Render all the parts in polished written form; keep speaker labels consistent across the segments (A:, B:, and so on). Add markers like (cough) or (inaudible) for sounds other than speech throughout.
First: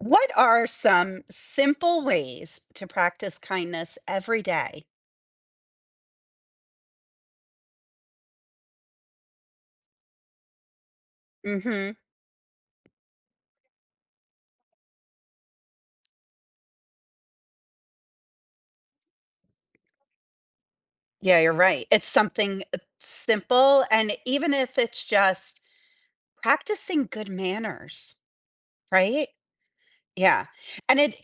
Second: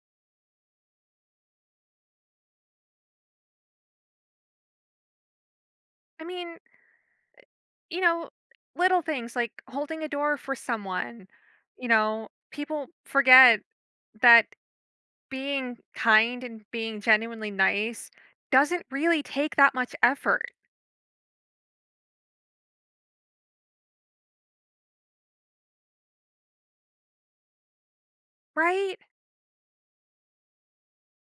A: What are some simple ways to practice kindness every day?
B: I mean, you know, little things like holding a door for someone. You
A: Mm-hmm.
B: know, people forget that being kind and being genuinely nice doesn't really take that much effort,
A: Yeah, you're right. It's something simple. And even if it's just practicing good manners,
B: right?
A: right? Yeah. And it,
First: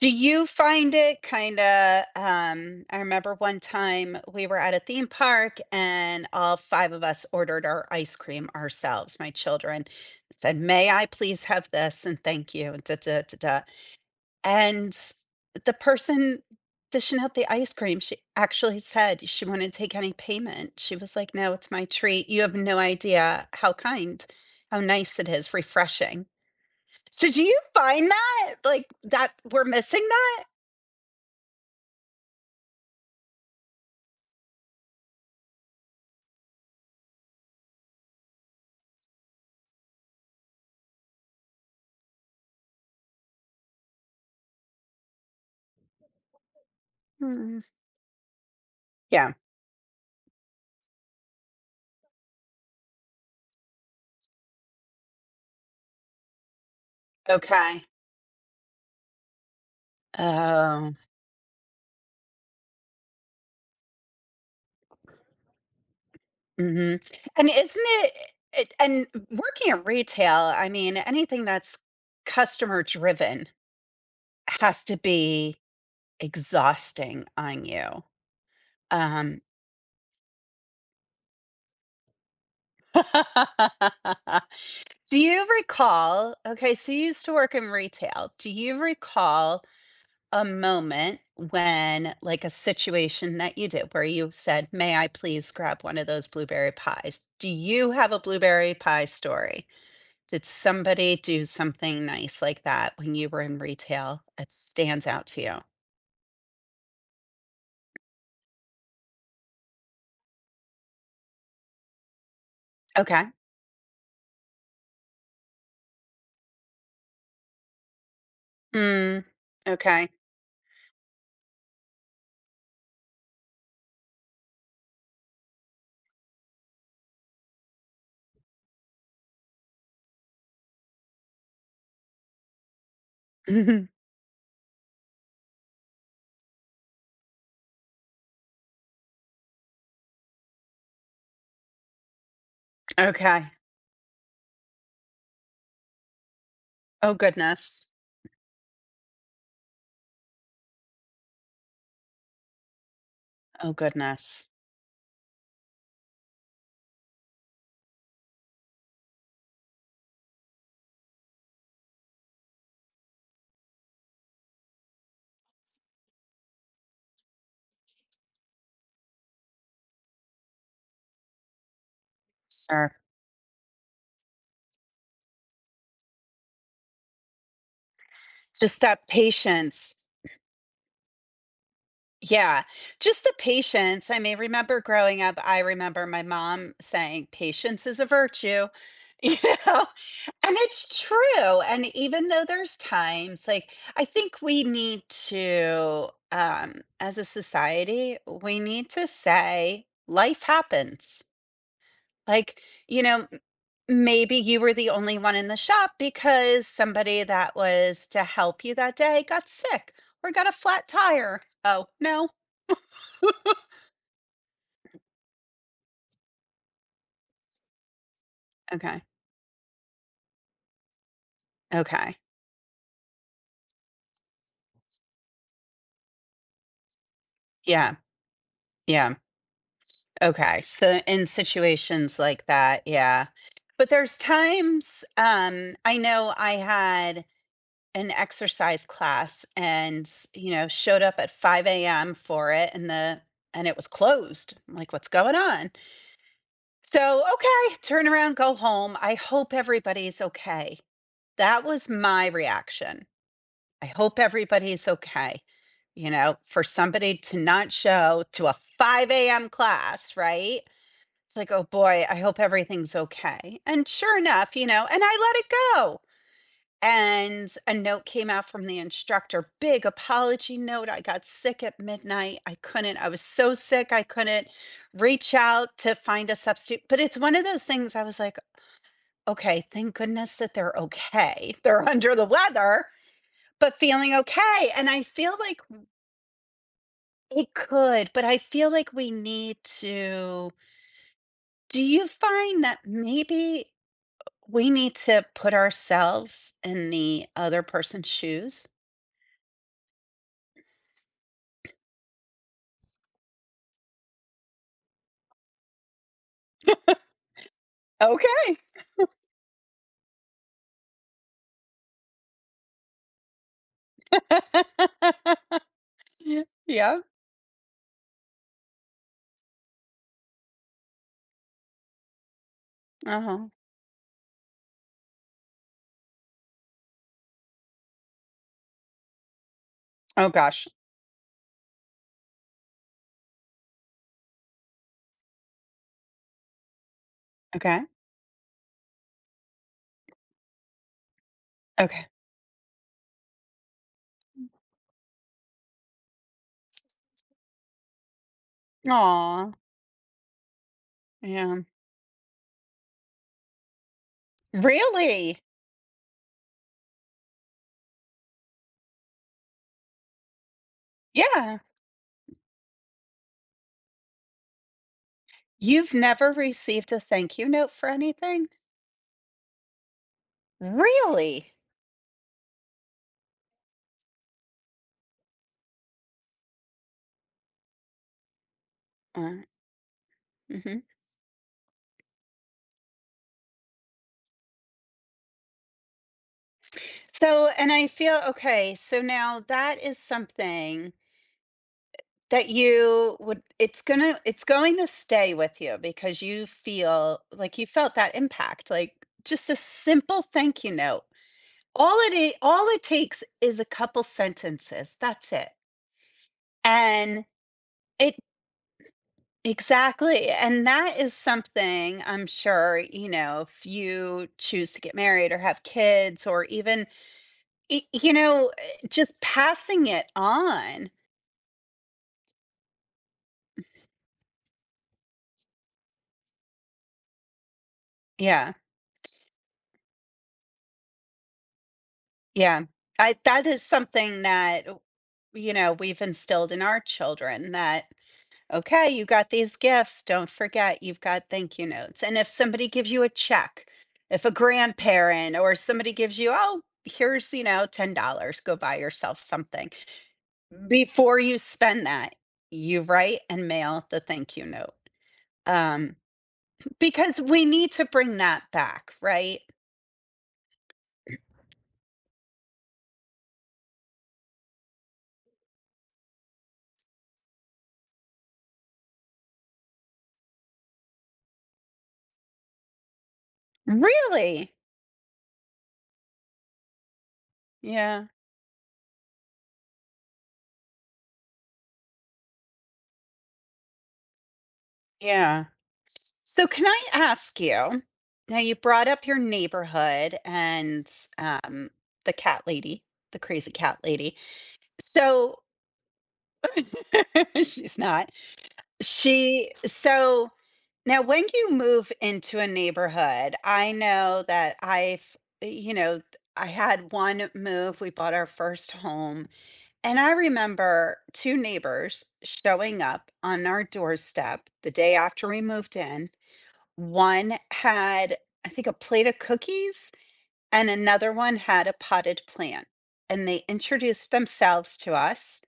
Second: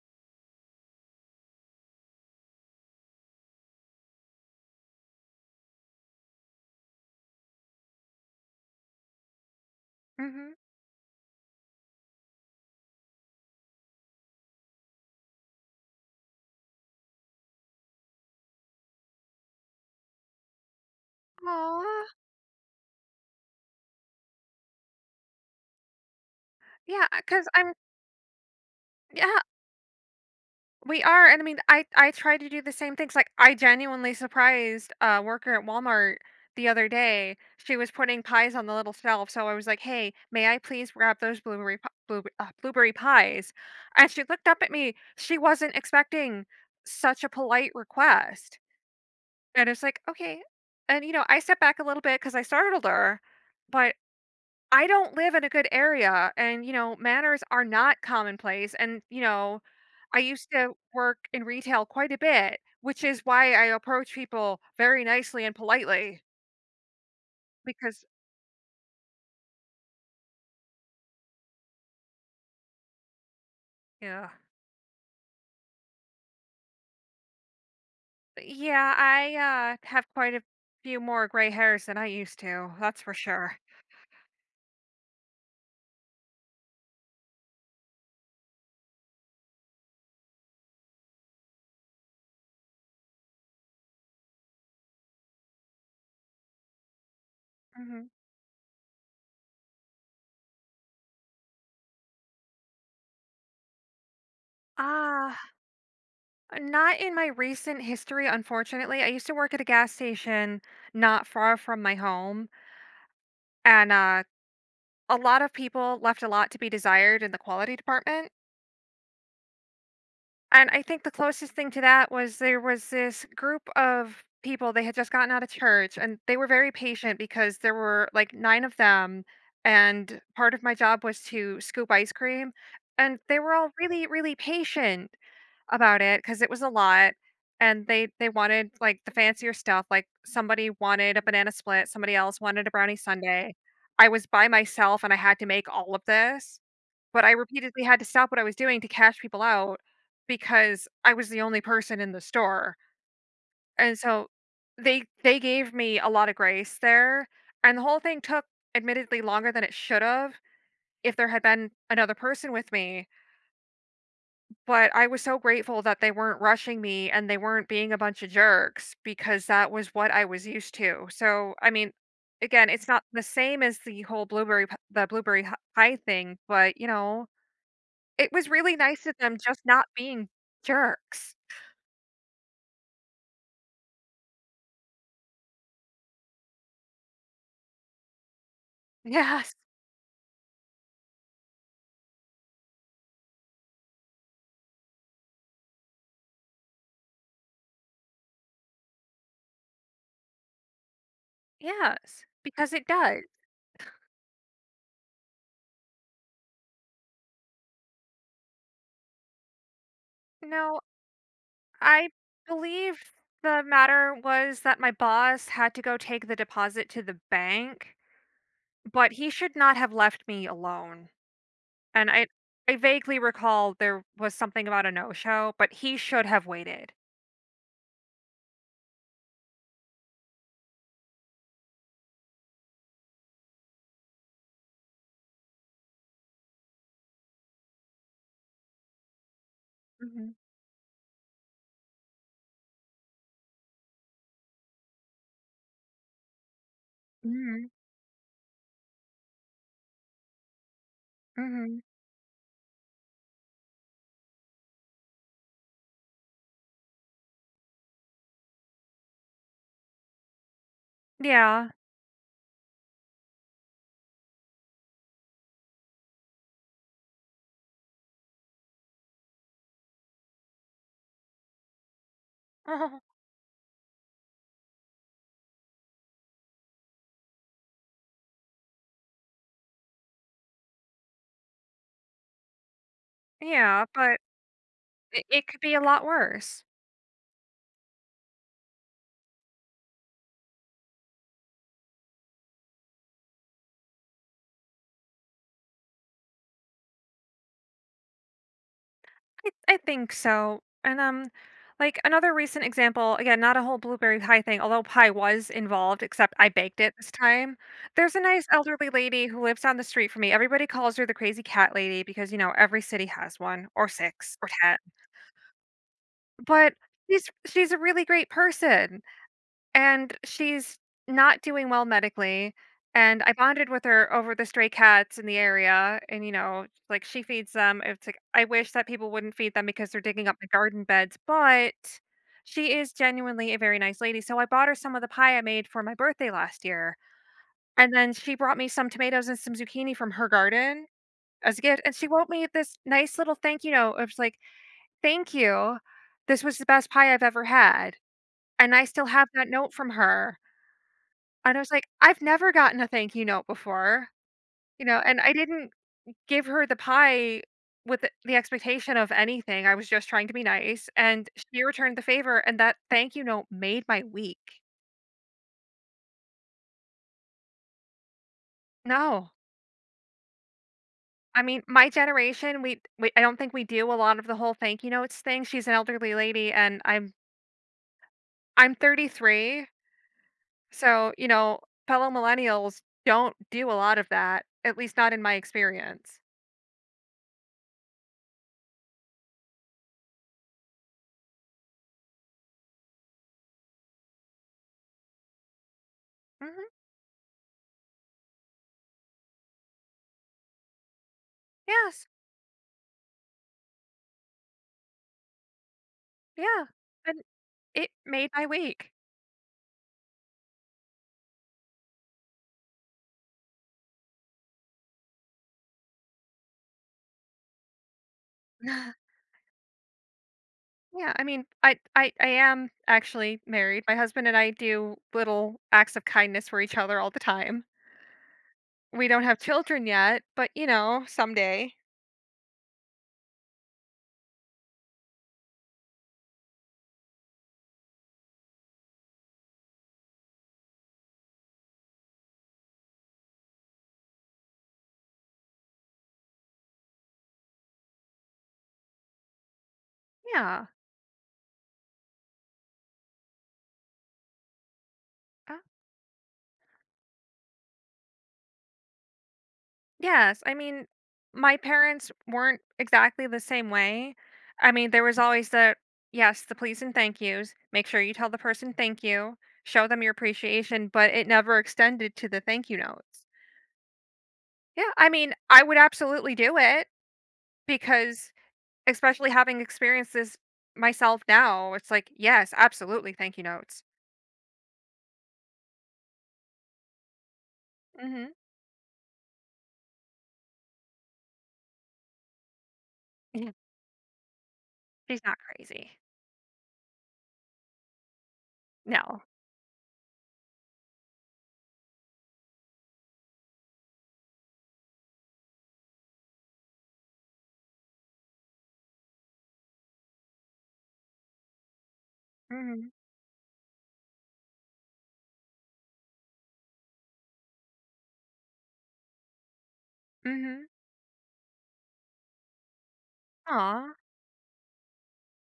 A: do you find it kind of? I remember one time we were at a theme park and all five of us ordered our ice cream ourselves. My children
B: Mm hmm.
A: said, "May I please have this? And thank you. And da, da, da, da." And the person dishing out the ice cream, she actually said she wouldn't take any payment. She was like, "No, it's
B: Aw,
A: my treat. You have no idea how kind, how nice it is, refreshing."
B: yeah,
A: So do
B: because
A: you
B: I'm
A: find that, like, that
B: yeah,
A: we're missing that?
B: we are, and I mean, I try to do the same things. Like, I genuinely surprised a worker at Walmart the other day. She was putting pies on the little shelf, so I was like, "Hey, may I please grab those blueberry pies?" And she looked up at me. She wasn't expecting such a
A: Mm.
B: polite request,
A: Yeah,
B: and it's like, okay. And you know, I stepped back a little bit because I startled her, but I don't live in a good area and, you know, manners are
A: okay.
B: not commonplace and, you know, I used to
A: Oh,
B: work in retail quite a bit, which is why I approach people very nicely and politely
A: mhm. And isn't
B: because
A: it it and working in retail, I mean, anything that's customer driven
B: yeah.
A: has to be exhausting on you.
B: But yeah,
A: Um,
B: I have quite a few more gray hairs than I used to. That's for sure.
A: (laughs) do you recall, okay, so you used to work in retail. Do you recall a moment when, like, a situation that you did where you said, "May I please grab one of those blueberry pies?" Do you
B: Mhm.
A: have a blueberry pie story? Did somebody do something nice like that when you were in retail that stands out
B: Ah,
A: to you?
B: not in my recent history, unfortunately. I used to work at a gas station not far from my home,
A: Okay.
B: and a lot of people left a lot to be desired in the quality department.
A: Mm, okay.
B: And I think the closest thing to that was there was this group of people. They had just gotten out of church and they were very patient because there were like nine of them. And part of my job was to scoop ice cream. And they were all
A: (laughs)
B: really, really patient about it because it was a lot. And they wanted like the fancier stuff. Like somebody wanted a banana split, somebody else wanted a brownie
A: Okay.
B: sundae. I was by myself and I had to make all of this,
A: Oh
B: but I repeatedly
A: goodness.
B: had to stop what I was doing to cash people out because I was the only person in the store,
A: Oh
B: and so
A: goodness.
B: they gave me a lot of grace there, and the whole thing took admittedly longer than it should have if there had been another person with me, but I was so grateful that they weren't rushing me and they weren't being a bunch of jerks because that was what I was used to. So, I mean, again, it's
A: Sure.
B: not the same as the whole the blueberry pie thing, but it was really
A: Just
B: nice
A: that
B: of them just not
A: patience.
B: being jerks.
A: Yeah, just the patience. I mean, remember growing up, I remember my mom saying, "Patience is a virtue," (laughs) you
B: Yes,
A: know? And it's true, and even though there's times, like, I think we need to, as a society, we need to say, "Life happens."
B: yes,
A: Like,
B: because it
A: you
B: does.
A: know, m maybe you were the only one in the shop because somebody that was to help you that day got sick or got a
B: No,
A: flat tire. Oh,
B: I
A: no?
B: believe the
A: (laughs)
B: matter was that my boss had to go take the deposit to the bank,
A: Okay,
B: but he should not have left me alone. And
A: okay.
B: I vaguely recall there was something about a no-show, but he should have waited.
A: Yeah, yeah, okay. So, in situations like that, yeah. But there's times, I know I had an exercise class and,
B: Mhm.
A: you know, showed up at 5 a.m. for it and the and it was closed. I'm like, "What's going on?" So,
B: Mhm.
A: okay, turn around, go home. I hope everybody's okay. That
B: Mhm.
A: was my reaction. I hope everybody's okay. You know, for somebody to not show to a 5 a.m. class, right? It's like, oh
B: Yeah.
A: boy, I hope everything's okay. And sure enough, you know, and I let it go. And a note came out from the instructor, big apology note. I got sick at midnight. I couldn't, I
B: (laughs)
A: was so sick, I couldn't reach out to find a substitute. But it's one of those things I was like, okay, thank goodness that they're okay. (laughs) They're under the weather, but
B: Yeah,
A: feeling
B: but
A: okay. And I
B: it
A: feel
B: could
A: like
B: be a lot worse.
A: it could, but I feel like we need to. Do you find that maybe we need to put ourselves in the other person's shoes?
B: I think so. And like another recent example, again, not a whole blueberry pie thing, although pie was involved, except I baked it this time. There's a nice
A: Okay.
B: elderly lady who lives down the street from me. Everybody calls her the crazy cat lady because, you know, every city has one or six or ten.
A: (laughs)
B: But
A: Yeah.
B: she's a really great person. And she's not doing well medically, and I
A: Uh-huh.
B: bonded with her over the stray cats in the area, and, you know, like, she feeds them. It's like, I wish that people wouldn't feed them because they're digging
A: Oh
B: up my
A: gosh.
B: garden beds, but she is genuinely a very nice lady, so I bought her some of the pie I made for my birthday last year,
A: Okay.
B: and then she brought me some tomatoes and some zucchini from her garden as a gift, and
A: Okay.
B: she wrote me this nice little thank you note. It was like, "Thank you. This was the best pie I've ever had," and I still have that
A: Aw,
B: note from her. And
A: yeah.
B: I was like, "I've never gotten a thank you note before," you know, and I
A: Really?
B: didn't give her the pie with the expectation of anything. I was just trying to be nice, and
A: Yeah.
B: she returned the favor, and that thank you note made my week.
A: You've never received a thank you note for anything?
B: No. I
A: Really?
B: mean, my generation, we I don't think we do a lot of the whole thank you notes thing. She's an elderly lady, and I'm
A: Uh,
B: 33.
A: mhm.
B: So, you know, fellow millennials don't do a lot of that, at least not in my experience.
A: So and I feel, okay, so now that is something that you would, it's going to stay with you because you
B: Hmm.
A: feel like you felt that impact, like just a simple thank you note. All
B: Yes.
A: it is, all it takes is a couple sentences, that's it.
B: Yeah. And
A: And
B: it
A: it
B: made my week. (sighs)
A: exactly, and that is something I'm sure, you know, if you choose to get married or have kids or even, y you know,
B: (laughs)
A: just passing it on.
B: Yeah, I mean, I am actually married. My husband and I do little acts of kindness for each other all the time.
A: Yeah,
B: We don't have children yet, but you know, someday.
A: yeah. I, that is something that, you know, we've instilled in our children that okay, you got these gifts. Don't forget, you've got thank you notes. And if somebody gives you a check, if a grandparent or somebody gives you, oh, here's, you know, $10, go buy yourself something.
B: Yeah.
A: Before you spend that, you write and mail the thank you note.
B: Uh,
A: Um, because we need to bring that back, right?
B: yes. I mean, my parents weren't exactly the same way. I mean, there was always the yes, the please and thank yous. Make sure you tell the person thank you, show them your appreciation, but it never extended to the thank you notes.
A: Really?
B: Yeah. I mean, I would absolutely do it
A: Yeah.
B: because, especially having experienced this myself now, it's like, yes, absolutely thank you notes.
A: Yeah. So, can I ask you?
B: Mm hmm.
A: Now, you brought up your neighborhood and um, the cat lady, the
B: Yeah.
A: crazy cat lady.
B: She's not
A: So,
B: crazy.
A: (laughs) she's not.
B: No.
A: She, so now when you move into a neighborhood, I know that I've, you know, I had one move. We bought our first home and I remember two neighbors showing
B: Mm
A: up on our doorstep the day after we moved in. One had, I think, a plate of cookies,
B: hmm. Mm
A: and another one had a potted plant, and they
B: hmm.
A: introduced themselves to us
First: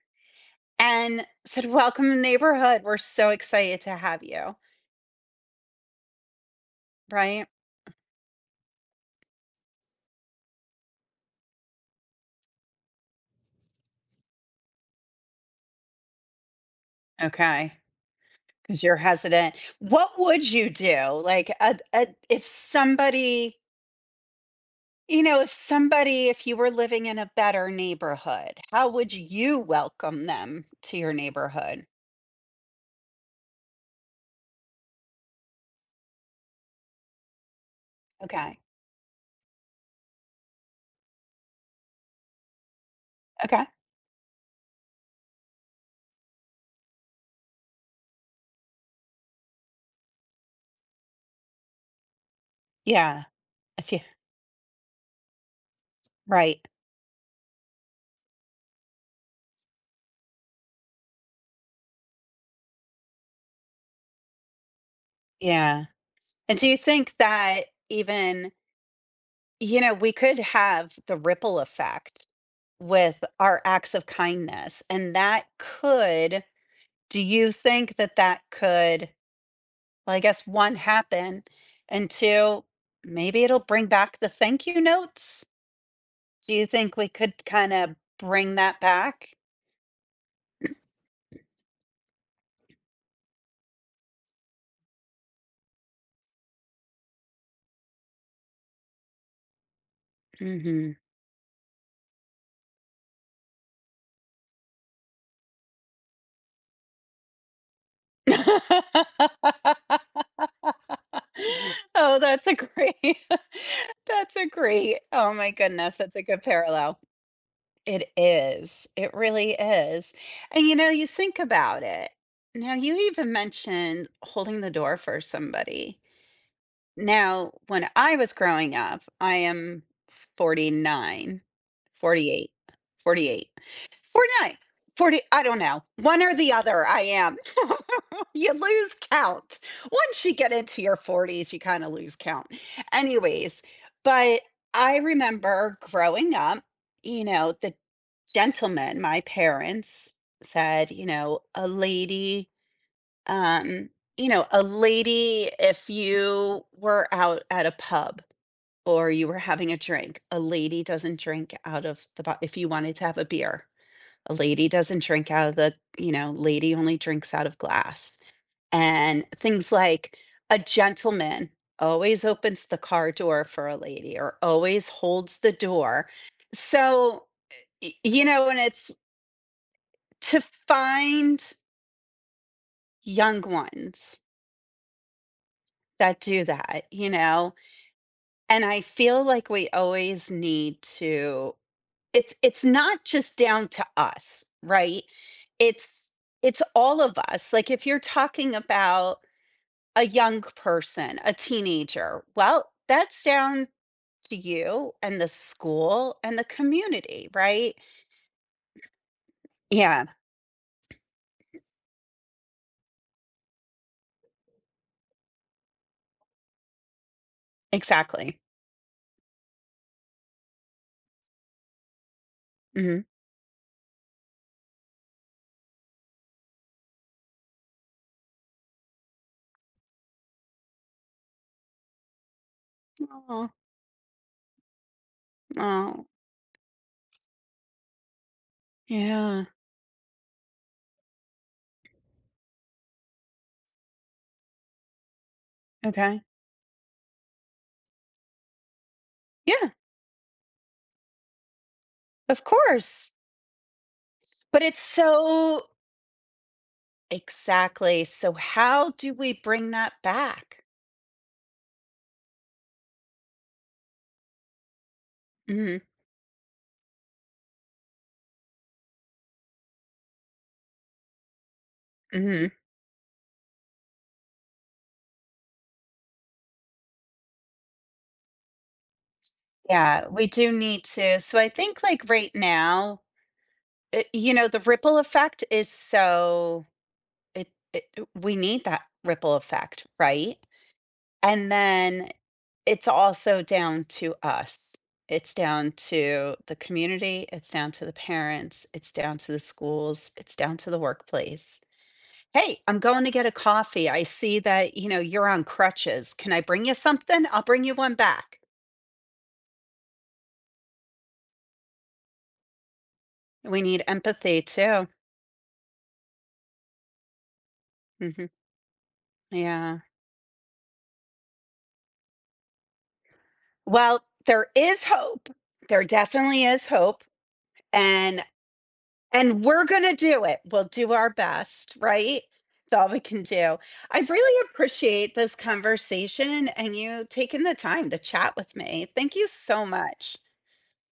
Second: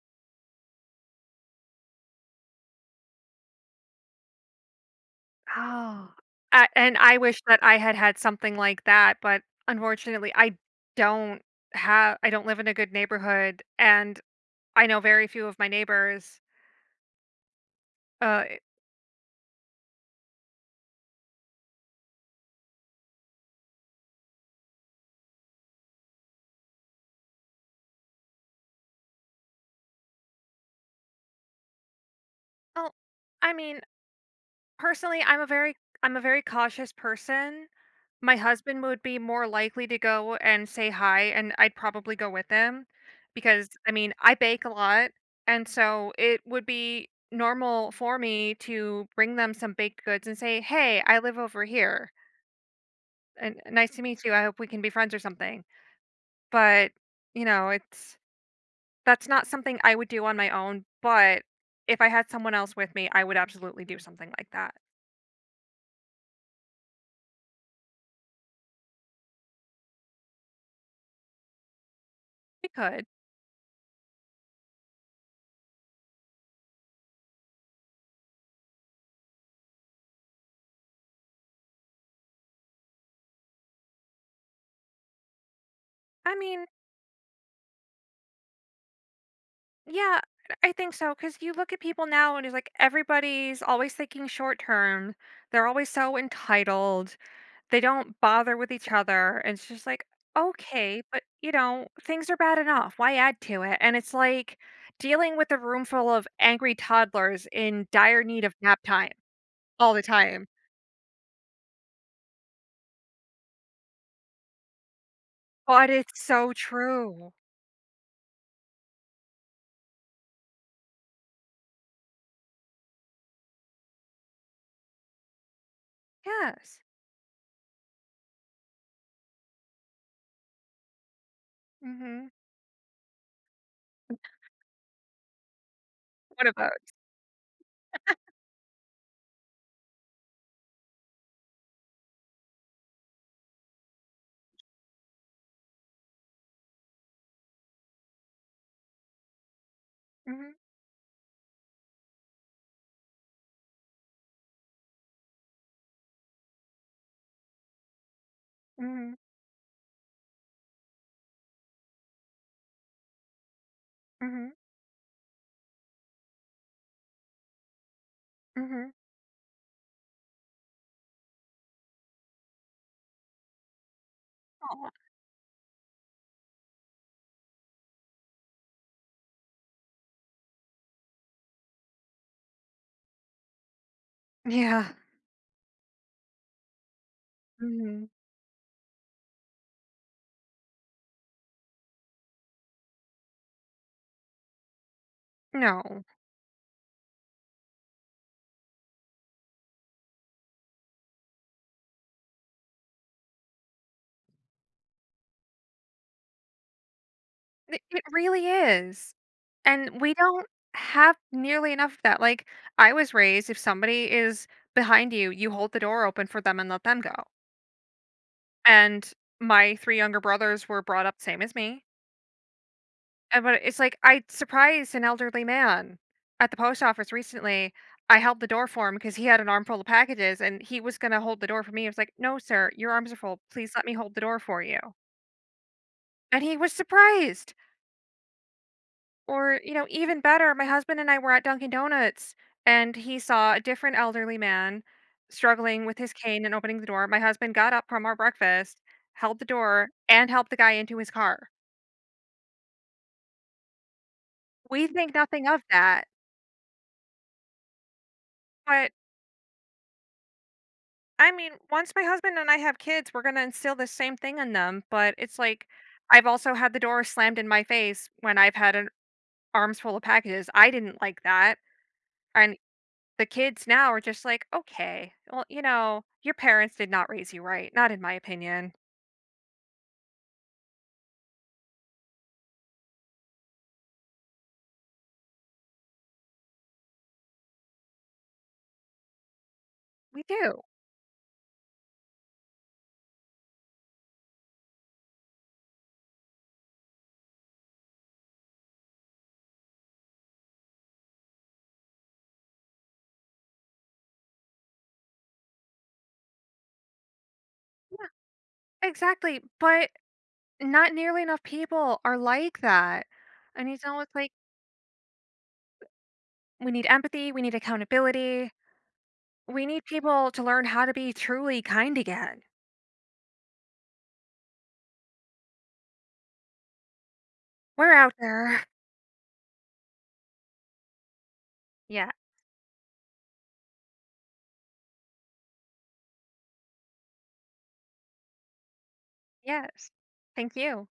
A: and said, "Welcome to the neighborhood. We're so excited to have you."
B: Oh, I and I wish
A: Right?
B: that I had had something like that, but unfortunately, I don't have I don't live in a good neighborhood, and I know very few of my neighbors.
A: Okay.
B: Uh, it-
A: Because 'cause you're hesitant. What would you do? Like, a if somebody, you know, if somebody, if you were living in a better neighborhood, how would you welcome them to your neighborhood?
B: well, I mean, personally, I'm a very cautious person. My
A: Okay.
B: husband would be more likely to go and say hi, and I'd probably go with him
A: Okay.
B: because I mean, I bake a lot, and so it would be normal for me to bring them some baked goods and say, "Hey, I live over here."
A: Yeah.
B: And nice
A: If you.
B: to meet you. I hope we can be friends or something.
A: Right.
B: But, you know, it's that's not something I would do on my own. But if I had someone else with me, I would absolutely do something like that.
A: Yeah. And do you think that even, you know, we could have the ripple effect
B: We could.
A: with our acts of kindness and that could, do you think that that could, well, I guess one, happen, and two, maybe it'll bring back the thank you notes?
B: I
A: Do
B: mean,
A: you think we could kinda bring that back?
B: yeah, I think so. Because you look at people now and it's like everybody's always thinking short term, they're always so entitled. They don't bother with each other, and it's just like,
A: Mhm.
B: "Okay, but, you know, things are bad enough, why add to it?" And it's like dealing with a room full of angry toddlers in dire need of nap time all the
A: (laughs)
B: time,
A: Oh, that's a great, (laughs) that's a great, oh my
B: but
A: goodness, that's
B: it's
A: a good
B: so
A: parallel.
B: true.
A: It is. It really is. And you know, you think about it. Now, you even mentioned holding the door for somebody.
B: Yes.
A: Now, when I was growing up, I am 49,
B: Mhm.
A: 48, 48. 49, 40, I don't know. One or
B: What
A: the
B: about
A: other, I am. (laughs) you lose count. Once you get into your 40s, you kind of lose count. Anyways, but I remember growing up, you know, the gentlemen, my parents
B: Mhm,
A: said, you know, a lady, um, you know, a lady, if you were out at a pub or
B: mhm,
A: you were having a drink, a lady doesn't drink out of the, if you wanted to have a beer, a
B: mhm,
A: lady doesn't drink out of the, you know, lady only drinks out of glass.
B: mhm.
A: And things like a gentleman always opens the car door for a lady or always
B: Aw.
A: holds the door. So, y you know, and it's to find young ones
B: Yeah.
A: that do that, you know?
B: Mhm.
A: And I feel like we always need to, it's not just down to us, right?
B: No.
A: It's it's all of us. Like, if you're talking about a young person, a teenager. Well, that's down to you and the school and the community, right?
B: It really is. And
A: Yeah,
B: we don't have nearly enough of that. Like, I was raised if somebody is behind you, you hold the door open for them and let them go.
A: exactly.
B: And my three younger brothers were brought up same as me.
A: Mhm.
B: And but it's like I surprised an elderly man at the post office recently. I held the door for him because he had an armful of packages and he was going to hold the door for me. I was like, "No, sir, your arms are full.
A: Oh,
B: Please let me hold the door for you."
A: oh,
B: And he was surprised.
A: yeah.
B: Or, you know, even better, my husband and I were at Dunkin' Donuts and he saw a different elderly man struggling with his
A: Okay.
B: cane and opening the door. My husband got up from our breakfast, held the
A: Yeah,
B: door, and helped the guy into his car.
A: of course. But it's
B: We think nothing of
A: so
B: that.
A: exactly. So
B: But
A: how do we bring that back?
B: I mean, once my husband and I have kids, we're going to instill the same thing in them. But it's like,
A: Mhm,
B: I've also had the door slammed in my face when I've had an arms full of packages. I didn't like that.
A: mhm.
B: And the kids now are just like, okay, well, you know, your parents did not raise you right. Not in my opinion.
A: Yeah, we do need to. So I think, like, right now, you know, the ripple effect is so, It we need that ripple effect,
B: We
A: right?
B: do.
A: And then it's also down to us. It's down to the community, it's down to the parents, it's down to the schools, it's down to the workplace. "Hey, I'm going to get a coffee. I see that, you know, you're on crutches. Can I bring you something? I'll bring you one back."
B: Exactly. But not nearly enough people are like that.
A: We
B: And
A: need
B: it's almost like
A: empathy too.
B: we need empathy, we need
A: Mhm.
B: accountability, we
A: Yeah.
B: need people to learn how to be truly kind again.
A: Well, there is hope. There definitely is hope,
B: We're out
A: and
B: there. (laughs)
A: And we're gonna do it. We'll do our best,
B: Yeah.
A: right? It's all we can do. I really appreciate this conversation and you taking the time to chat with me. Thank you so
B: Yes.
A: much.
B: Thank you.